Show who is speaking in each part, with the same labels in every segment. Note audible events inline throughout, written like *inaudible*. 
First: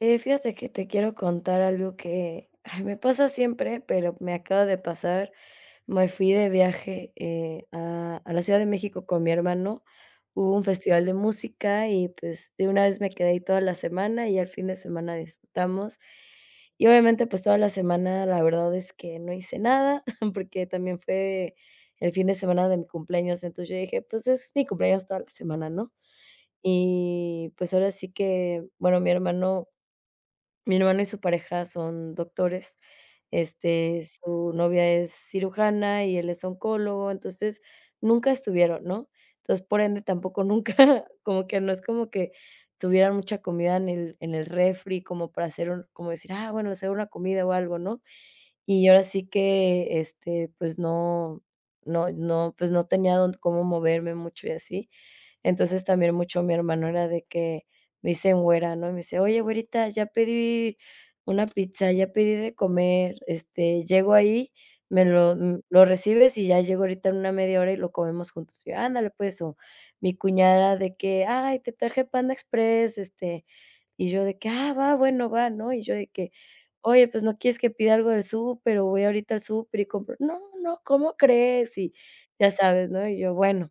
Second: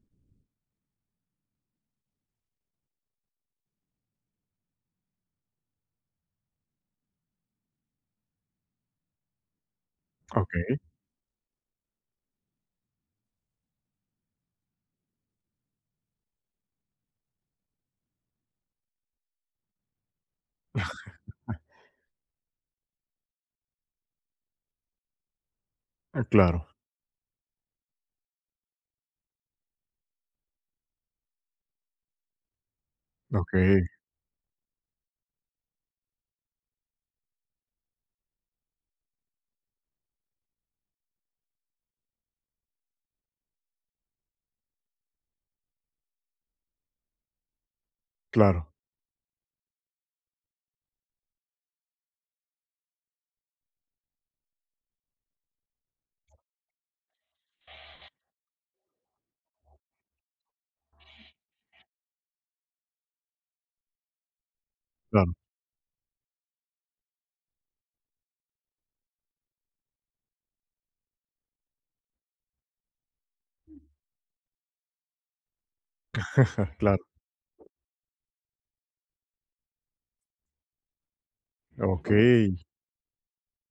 Speaker 1: Fíjate que te quiero contar algo que, ay, me pasa siempre, pero me acaba de pasar. Me fui de viaje, a la Ciudad de México con mi hermano. Hubo un
Speaker 2: Okey,
Speaker 1: festival de música y, pues, de una vez me quedé ahí toda la semana y al fin de semana disfrutamos. Y obviamente, pues, toda la semana la verdad es que no hice nada, *laughs* porque también fue el fin de semana de mi cumpleaños. Entonces, yo dije: "Pues, es mi cumpleaños toda la semana", ¿no?
Speaker 2: claro,
Speaker 1: Y, pues, ahora sí que, bueno, mi hermano y su pareja son doctores,
Speaker 2: okey,
Speaker 1: su novia es cirujana y él es oncólogo, entonces, nunca estuvieron, ¿no? Entonces, por ende, tampoco nunca, *laughs* como que no es como que tuvieran mucha comida en el refri como para hacer un como decir: "Ah, bueno, hacer una comida o algo", ¿no?
Speaker 2: claro,
Speaker 1: Y ahora sí que, pues no, pues no tenía dónde cómo moverme mucho y así. Entonces, también mucho mi hermano era de que me dicen güera, ¿no? Y me dice: "Oye, güerita, ya pedí una pizza, ya pedí de comer, llego ahí, me
Speaker 2: claro,
Speaker 1: lo mm, lo recibes y ya llego ahorita en una media hora y lo comemos juntos". Y yo: "Ándale, pues". O mi cuñada de que: "Ay, te traje Panda Express", y yo de que: "Ah, va, bueno, va", ¿no? Y yo de que:
Speaker 2: *laughs* claro,
Speaker 1: "Oye, pues, ¿no quieres que pida algo del súper o voy ahorita al súper y compro?". "No, no, ¿cómo crees?". Y
Speaker 2: okey,
Speaker 1: ya sabes, ¿no? Y yo: "Bueno".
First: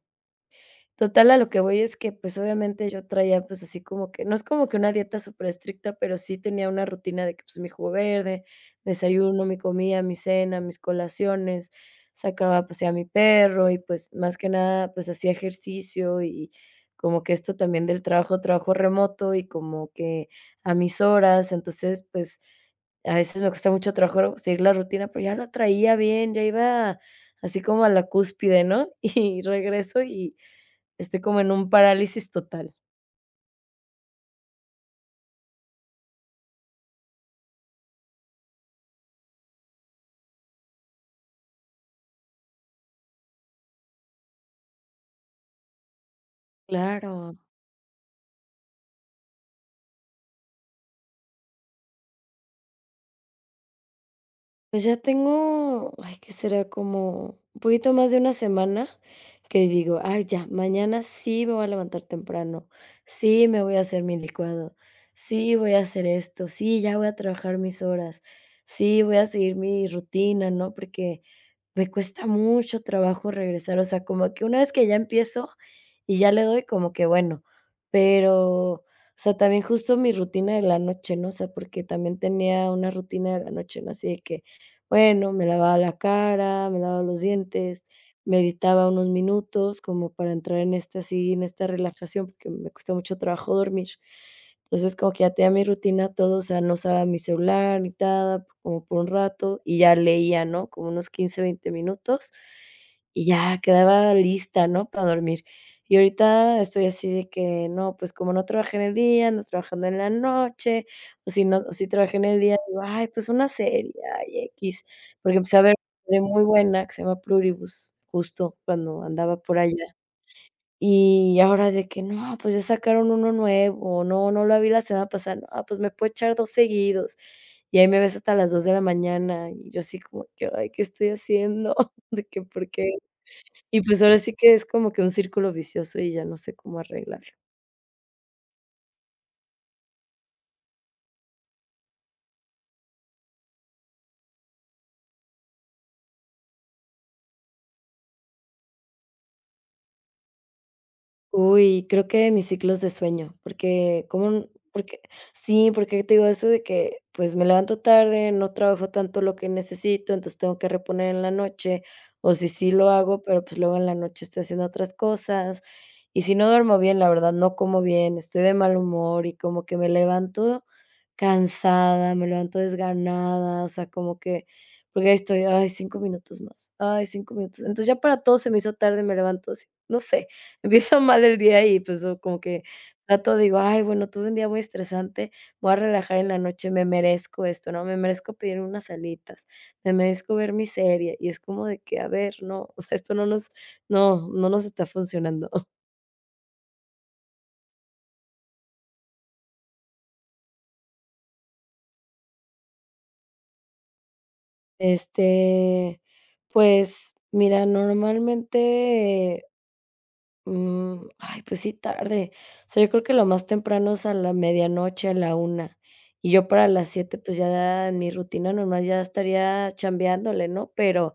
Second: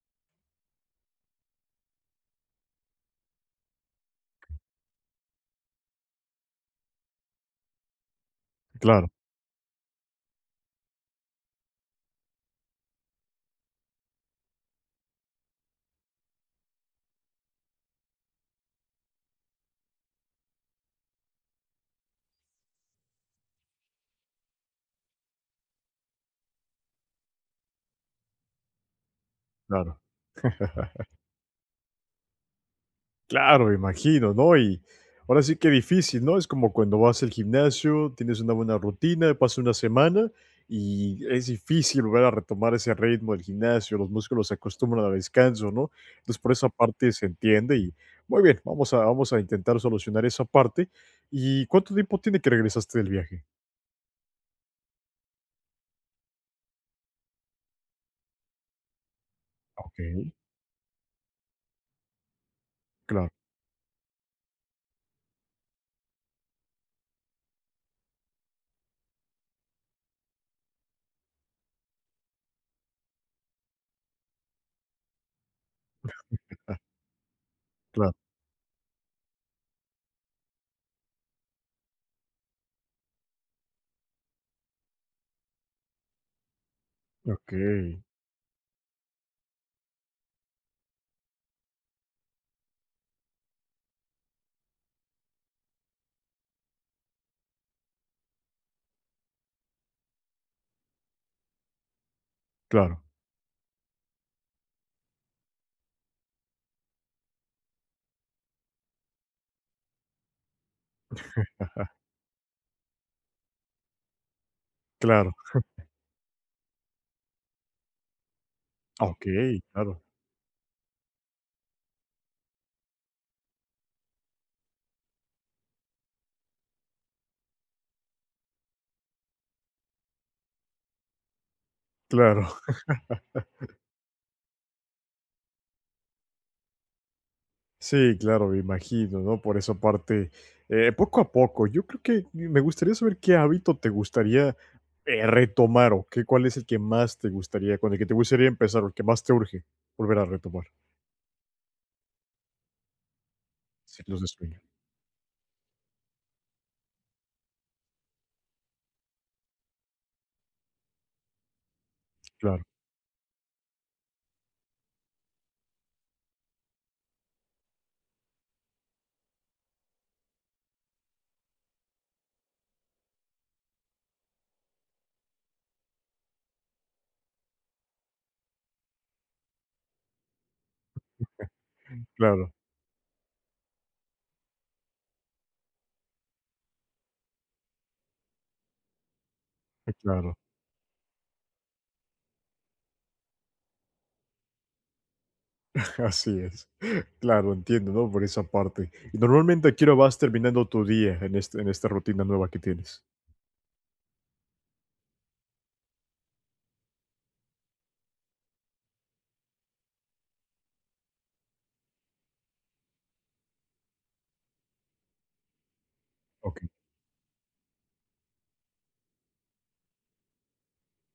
Speaker 1: Total, a lo que voy es que, pues, obviamente yo traía, pues, así como que no es como que una dieta súper estricta pero sí tenía una rutina de que, pues, mi jugo verde, mi
Speaker 2: claro,
Speaker 1: desayuno, mi comida, mi cena, mis colaciones, sacaba pues pasear a mi perro y, pues, más que nada, pues, hacía ejercicio y como que esto también del trabajo, trabajo remoto y como que a mis horas, entonces, pues, a veces me cuesta mucho trabajo seguir la rutina, pero ya la traía bien, ya iba así como a la cúspide, ¿no? *laughs* Y
Speaker 2: claro.
Speaker 1: regreso y
Speaker 2: *laughs*
Speaker 1: estoy como en un parálisis total.
Speaker 2: Claro, me imagino, ¿no? Y ahora sí que difícil, ¿no? Es como cuando vas al gimnasio, tienes una buena rutina, pasa una semana y es difícil volver a retomar ese ritmo del gimnasio, los músculos se acostumbran al descanso, ¿no? Entonces, por esa parte se
Speaker 1: Claro,
Speaker 2: entiende y muy bien, vamos a intentar solucionar esa parte. ¿Y cuánto tiempo tiene que regresaste del viaje?
Speaker 1: pues ya tengo, ay, ¿qué será? Como un poquito más de una semana que digo, ay,
Speaker 2: Okey,
Speaker 1: ya, mañana sí me voy a levantar temprano,
Speaker 2: claro,
Speaker 1: sí me voy a hacer mi licuado, sí voy a hacer esto, sí, ya voy a trabajar mis horas, sí voy a seguir mi rutina, ¿no? Porque me cuesta mucho trabajo regresar, o sea, como que una vez que ya empiezo y ya le doy, como que bueno,
Speaker 2: claro,
Speaker 1: pero, o sea, también justo mi rutina de la noche, ¿no? O sea, porque también tenía una rutina de la noche, ¿no? Así de que, bueno, me lavaba la cara, me lavaba los dientes,
Speaker 2: okey.
Speaker 1: meditaba unos minutos como para entrar en esta, así, en esta relajación, porque me cuesta mucho trabajo dormir. Entonces, como que ya tenía mi rutina, todo, o sea, no usaba mi celular ni nada, como por un rato, y ya leía, ¿no? Como unos 15, 20 minutos,
Speaker 2: Claro,
Speaker 1: y ya quedaba lista, ¿no? Para dormir. Y ahorita estoy así de que no, pues como no trabajé en el día, ando trabajando en la noche, o si no, o si trabajé en el día, digo, ay, pues una serie, ay, X,
Speaker 2: claro.
Speaker 1: porque empecé a ver una serie muy buena que se llama Pluribus, justo cuando andaba por
Speaker 2: Okey,
Speaker 1: allá.
Speaker 2: claro,
Speaker 1: Y ahora de que: "No, pues ya sacaron uno nuevo, no, no lo vi la semana pasada, no, pues me puedo echar 2 seguidos". Y ahí me ves hasta las 2 de la mañana, y yo así como que: "Ay, ¿qué estoy haciendo?" *laughs* De que,
Speaker 2: claro.
Speaker 1: ¿por qué?
Speaker 2: *laughs*
Speaker 1: Y pues ahora sí que es como que un círculo vicioso y ya no sé cómo arreglarlo.
Speaker 2: Sí, claro, me imagino, ¿no? Por esa parte, poco a poco. Yo creo que me gustaría saber qué hábito te gustaría, retomar, o qué cuál es el que más te gustaría, con el que te gustaría empezar, o el que más te urge volver a retomar.
Speaker 1: Uy, creo que mis ciclos de sueño, porque
Speaker 2: Ciclos
Speaker 1: como
Speaker 2: de
Speaker 1: n
Speaker 2: sueño.
Speaker 1: porque sí, porque te digo eso de que, pues, me levanto tarde, no trabajo tanto lo que necesito, entonces tengo que reponer en la noche, o si
Speaker 2: Claro,
Speaker 1: sí lo hago, pero, pues, luego en la noche estoy haciendo otras cosas, y si no duermo bien, la verdad, no como bien, estoy de mal humor y como que me levanto cansada, me levanto desganada, o sea, como que porque ahí estoy, ay, 5 minutos más, ay, 5 minutos. Entonces, ya para todo se me hizo tarde, me levanto así, no sé. Empiezo mal el día y, pues, o como
Speaker 2: claro,
Speaker 1: que trato, digo: "Ay, bueno, tuve un día muy estresante, me voy a relajar en la noche, me merezco esto, ¿no? Me merezco pedir unas alitas, me merezco
Speaker 2: claro.
Speaker 1: ver mi serie", y es como de que, a ver, no, o sea, esto no nos está funcionando. *laughs*
Speaker 2: *laughs* Así es. Claro, entiendo, ¿no? Por esa parte. Y normalmente, ¿a qué hora vas terminando tu día en esta rutina nueva que tienes?
Speaker 1: Este, pues, mira, normalmente. Ay, pues sí tarde. O sea, yo creo que lo más temprano es a la medianoche, a la 1 y yo para
Speaker 2: Okey.
Speaker 1: las 7 pues, ya en mi rutina normal ya estaría chambeándole, ¿no? Pero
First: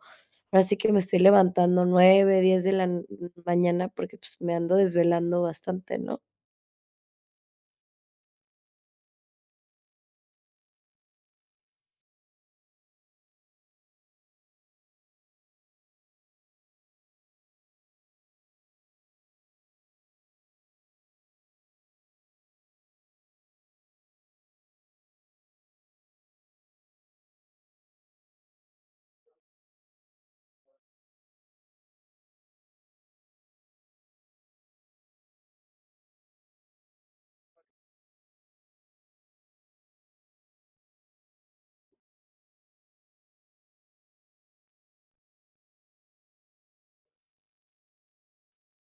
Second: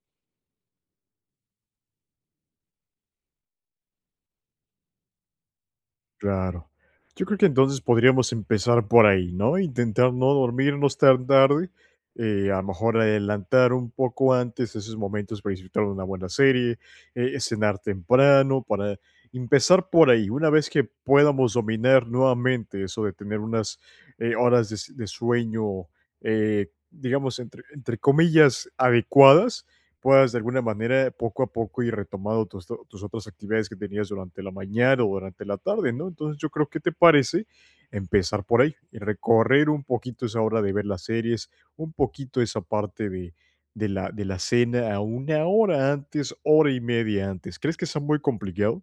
Speaker 1: ahora sí que me estoy levantando 9, 10 de la n mañana porque, pues, me ando desvelando bastante, ¿no?
Speaker 2: Claro. Yo creo que entonces podríamos empezar por ahí, ¿no? Intentar no dormirnos tan tarde, a lo mejor adelantar un poco antes esos momentos para disfrutar de una buena serie, cenar temprano, para empezar por ahí. Una vez que podamos dominar nuevamente eso de tener unas horas de, de sueño, digamos, entre, entre comillas, adecuadas, puedas de alguna manera poco a poco ir retomando tus, tus otras actividades que tenías durante la mañana o durante la tarde, ¿no? Entonces yo creo que te parece empezar por ahí y recorrer un poquito esa hora de ver las series, un poquito esa parte de la cena a una hora antes, hora y media antes. ¿Crees que sea muy complicado?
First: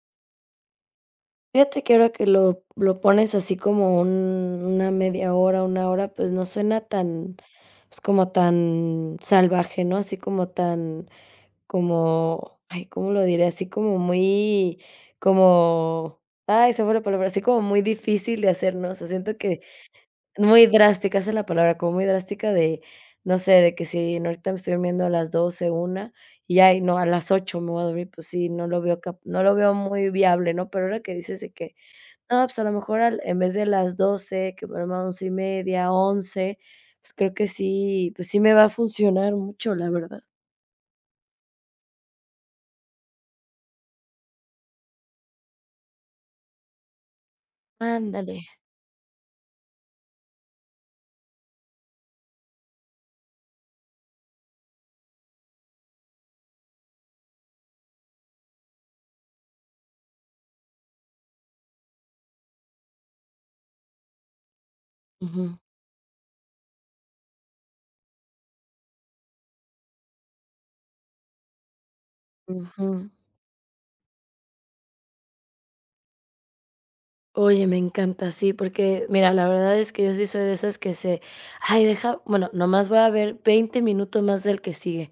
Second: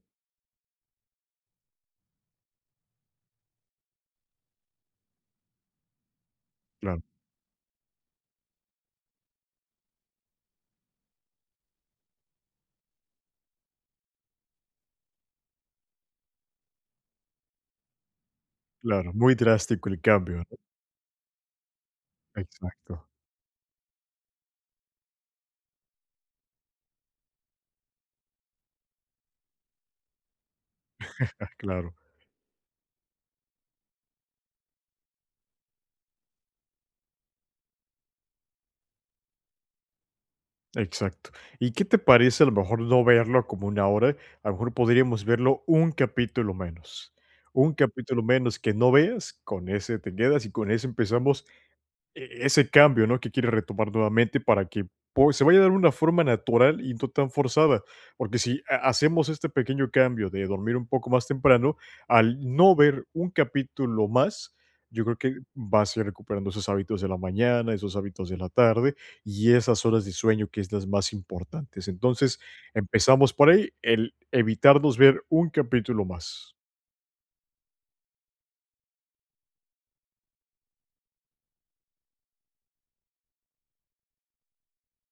Speaker 1: Fíjate que ahora que lo pones así como un una media hora, una hora, pues, no suena
Speaker 2: Claro,
Speaker 1: tan, pues, como tan salvaje, ¿no? Así como tan. Como, ay, ¿cómo lo diré? Así como muy, como, ay, se me fue la palabra, así como muy difícil de hacer, ¿no? O sea,
Speaker 2: claro, muy
Speaker 1: siento que
Speaker 2: drástico el cambio, ¿no?
Speaker 1: muy drástica, esa es la palabra, como muy drástica de,
Speaker 2: Exacto,
Speaker 1: no sé, de que si no, ahorita me estoy durmiendo a las 12 una y ay, no, a las 8 me voy a dormir, pues sí, no lo veo muy viable, ¿no? Pero ahora que dices de
Speaker 2: *laughs*
Speaker 1: que,
Speaker 2: claro.
Speaker 1: no, pues a lo mejor al en vez de las 12 que me duerma a 11:30, 11 pues creo que sí, pues sí me va a funcionar mucho, la verdad.
Speaker 2: Exacto. ¿Y qué te parece a lo mejor no verlo como una hora? A lo mejor podríamos verlo un capítulo menos. Un capítulo
Speaker 1: Ándale.
Speaker 2: menos que no veas, con ese te quedas y con ese empezamos ese cambio, ¿no? Que quiere retomar nuevamente para que se vaya a dar una forma natural y no tan forzada, porque si hacemos este pequeño cambio de dormir un poco más temprano, al no ver un capítulo más, yo creo que
Speaker 1: Ujú.
Speaker 2: vas a ir recuperando esos hábitos de la mañana, esos hábitos de la tarde y esas horas de sueño, que es las más importantes. Entonces,
Speaker 1: Ujú.
Speaker 2: empezamos por ahí, el evitarnos ver un capítulo más.
Speaker 1: Oye, me encanta, sí, porque mira, la verdad es que yo sí soy de esas que se, ay, deja, bueno, nomás voy a ver 20 minutos más del que sigue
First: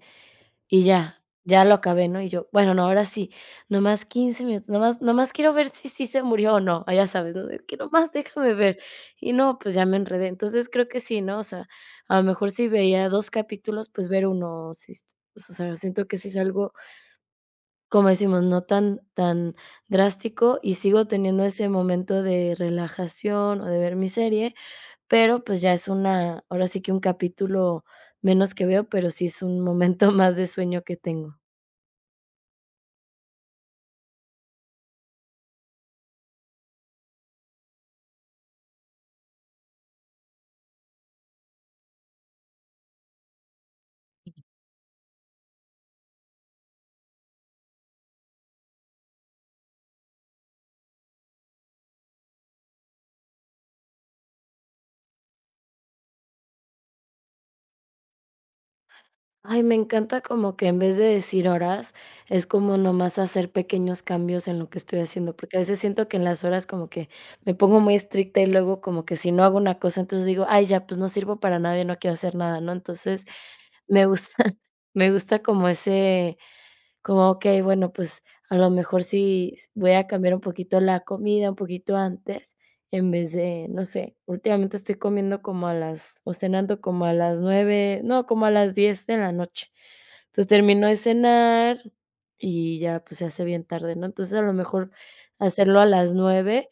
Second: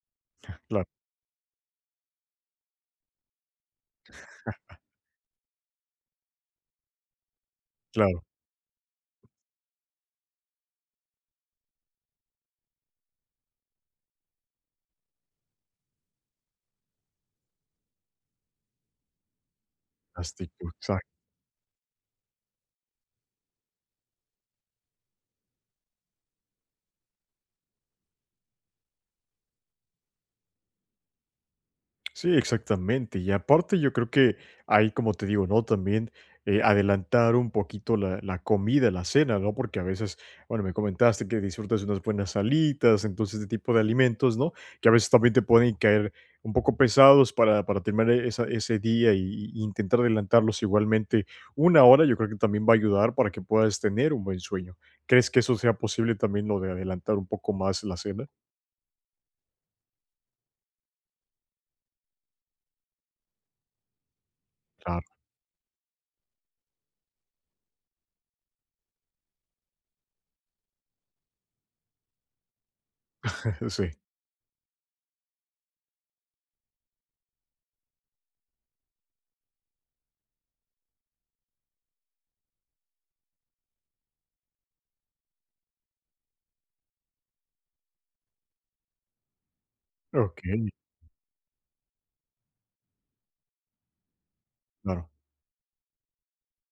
Speaker 1: y
Speaker 2: Claro,
Speaker 1: ya, ya lo acabé, ¿no? Y yo, bueno, no, ahora sí, nomás 15 minutos, nomás, nomás quiero ver si sí se murió o no, ah, ya sabes, ¿no? De que nomás
Speaker 2: claro,
Speaker 1: déjame ver. Y no, pues ya me enredé. Entonces creo que sí, ¿no? O sea, a lo mejor si veía dos capítulos, pues ver uno, sí, o sea, siento que sí es algo. Como decimos, no tan tan drástico,
Speaker 2: fantástico,
Speaker 1: y sigo
Speaker 2: exacto.
Speaker 1: teniendo ese momento de relajación, o de ver mi serie, pero, pues, ya es una ahora sí que un capítulo menos que veo, pero sí es un momento *laughs* más de sueño que tengo.
Speaker 2: Sí, exactamente. Y aparte yo creo que ahí, como te digo, ¿no? También adelantar un poquito la, la comida, la cena, ¿no? Porque a veces, bueno, me comentaste que disfrutas de unas buenas salitas, entonces este tipo de alimentos, ¿no? Que a veces también te pueden caer un poco pesados para terminar e, ese día y intentar adelantarlos igualmente una hora, yo creo que también va a ayudar para que puedas tener un buen sueño. ¿Crees que eso sea posible también lo de adelantar un poco más la cena?
Speaker 1: Ay, me encanta como que en vez de decir horas, es como nomás hacer pequeños cambios en lo que estoy
Speaker 2: Claro,
Speaker 1: haciendo, porque a veces siento que en las horas como que me pongo muy estricta y luego como que si no hago una cosa, entonces digo, ay, ya, pues no sirvo para nadie, no quiero hacer nada, ¿no? Entonces,
Speaker 2: *laughs* sí.
Speaker 1: me gusta, *laughs* me gusta como ese, como, okey, bueno, pues, a lo mejor sí s voy a cambiar un poquito la comida, un poquito antes, en vez de, no sé, últimamente estoy comiendo como a las o cenando como a las 9 no, como a las 10 de la noche.
Speaker 2: Ok,
Speaker 1: Entonces, termino de cenar y ya, pues, se hace bien tarde, ¿no? Entonces, a lo mejor
Speaker 2: claro,
Speaker 1: hacerlo a las 9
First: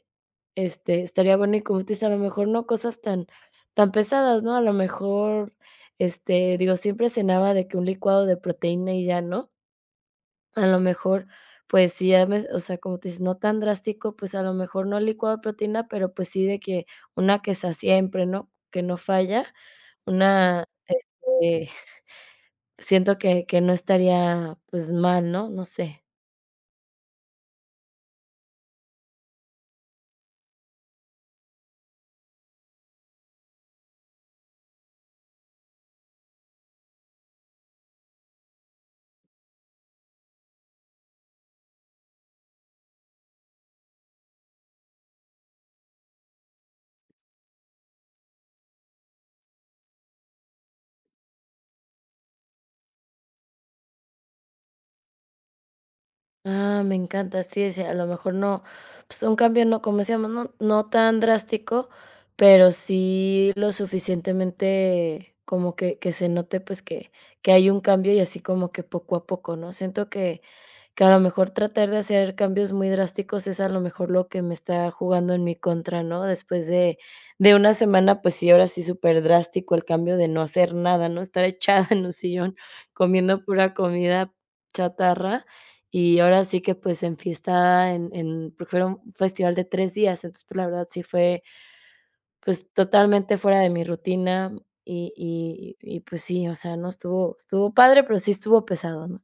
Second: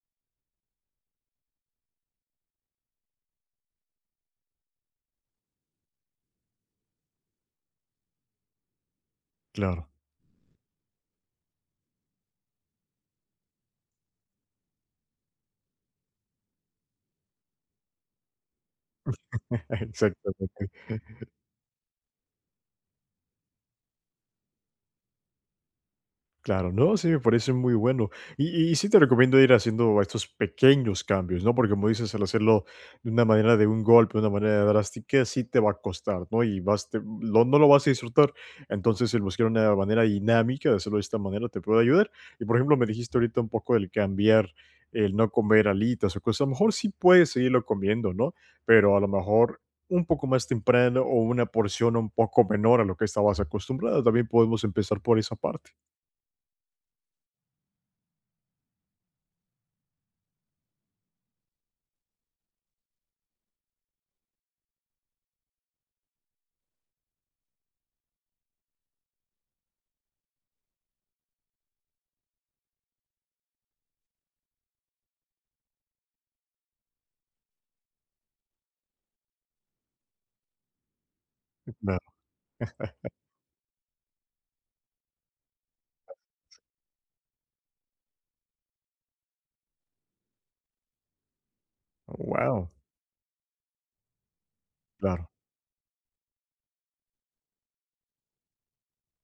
Speaker 1: estaría bueno, y como tú dices, a lo mejor no cosas tan tan pesadas, ¿no? A lo mejor, digo, siempre cenaba de que un licuado de proteína y ya, ¿no?
Speaker 2: claro.
Speaker 1: A lo mejor, pues sí, ya ves, o sea, como tú dices, no tan drástico, pues, a lo mejor no licuado de proteína, pero, pues, sí de que una queza siempre, ¿no?, que no falla,
Speaker 2: *laughs*
Speaker 1: una,
Speaker 2: Exactamente.
Speaker 1: siento que no estaría, pues, mal, ¿no?, no sé.
Speaker 2: Claro, no, sí, me parece muy bueno. Y sí te recomiendo ir haciendo estos pequeños cambios, ¿no? Porque como dices, al hacerlo de una manera de un golpe, de una manera drástica, sí te va a costar, ¿no? Y vas, no lo vas a disfrutar. Entonces, el buscar una manera dinámica de hacerlo de esta manera te puede ayudar. Y por ejemplo, me dijiste ahorita un poco del cambiar el no comer alitas o cosas. A lo mejor sí puedes seguirlo comiendo, ¿no? Pero a lo mejor un poco más temprano o una porción un poco menor a lo que estabas acostumbrado. También podemos empezar por esa parte.
Speaker 1: Ah, me encanta, sí, es. A lo mejor no, pues un cambio no, como decíamos, no, no tan drástico, pero sí lo suficientemente como que, se note pues que hay un cambio y así como que poco a poco, ¿no? Siento que a lo mejor tratar de hacer cambios muy drásticos es a lo mejor lo que me está jugando en mi contra, ¿no? Después de una semana, pues sí, ahora sí súper drástico el cambio de no hacer nada, ¿no? Estar echada *laughs* en un sillón comiendo pura comida chatarra y ahora sí que, pues, enfiestada en porque fueron un festival de 3 días, entonces, pues, la verdad sí fue, pues,
Speaker 2: Wow,
Speaker 1: totalmente fuera de mi rutina
Speaker 2: claro.
Speaker 1: pues sí, o sea, no estuvo padre, pero sí estuvo pesado, ¿no?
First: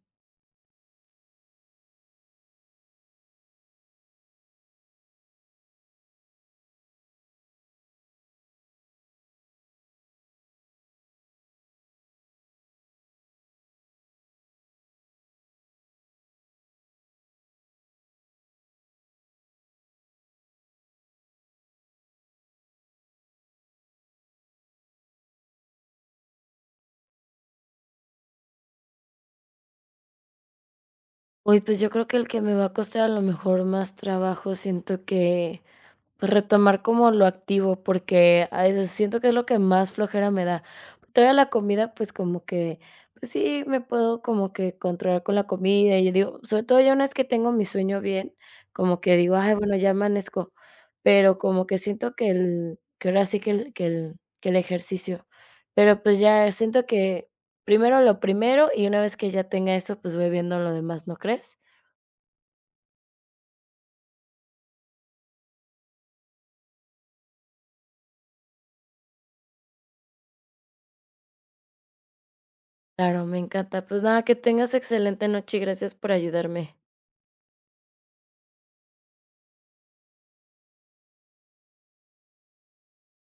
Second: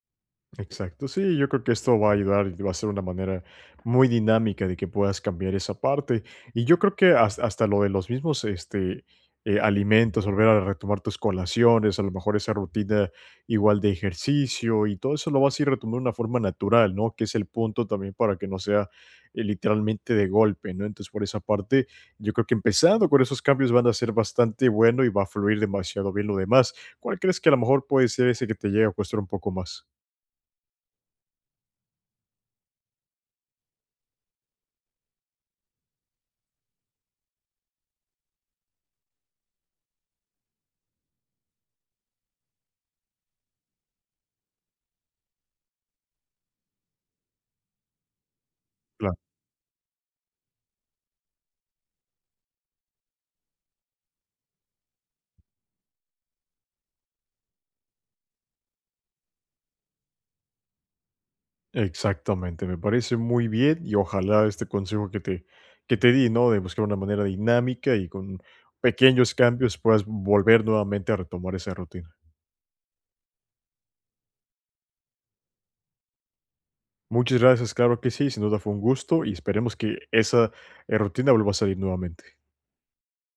Speaker 2: Exacto, sí, yo creo que esto va a ayudar y va a ser una manera muy dinámica de que puedas cambiar esa parte. Y yo creo que hasta, lo de los mismos este, alimentos, volver a retomar tus colaciones, a lo mejor esa rutina igual de ejercicio y todo eso lo vas a ir retomando de una forma natural, ¿no? Que es el punto también para que no sea literalmente de golpe, ¿no? Entonces, por esa parte, yo creo que empezando con esos cambios van a ser bastante bueno y va a fluir demasiado bien lo demás. ¿Cuál crees que a lo mejor puede ser ese que te llegue a costar un poco más?
Speaker 1: Uy, pues, yo creo que el que me va a costar a lo mejor más trabajo siento que pues, retomar como lo activo, porque a veces siento que es lo que más flojera me da. Todavía la comida, pues como que, pues sí, me puedo como que controlar con la comida y yo digo, sobre todo ya una vez que tengo mi sueño bien, como
Speaker 2: Claro.
Speaker 1: que digo, ay, bueno, ya amanezco, pero como que siento que el, que ahora sí que el, que el, que el ejercicio, pero pues ya siento que primero lo primero y una vez que ya tenga eso, pues voy viendo lo demás, ¿no crees?
Speaker 2: Exactamente, me parece muy bien y ojalá este consejo que te di, ¿no? De buscar una manera dinámica y con pequeños cambios puedas volver nuevamente a retomar esa rutina.
Speaker 1: Claro, me encanta. Pues nada, que tengas excelente noche y gracias por ayudarme.
Speaker 2: Muchas gracias, claro que sí, sin duda fue un gusto y esperemos que esa rutina vuelva a salir nuevamente.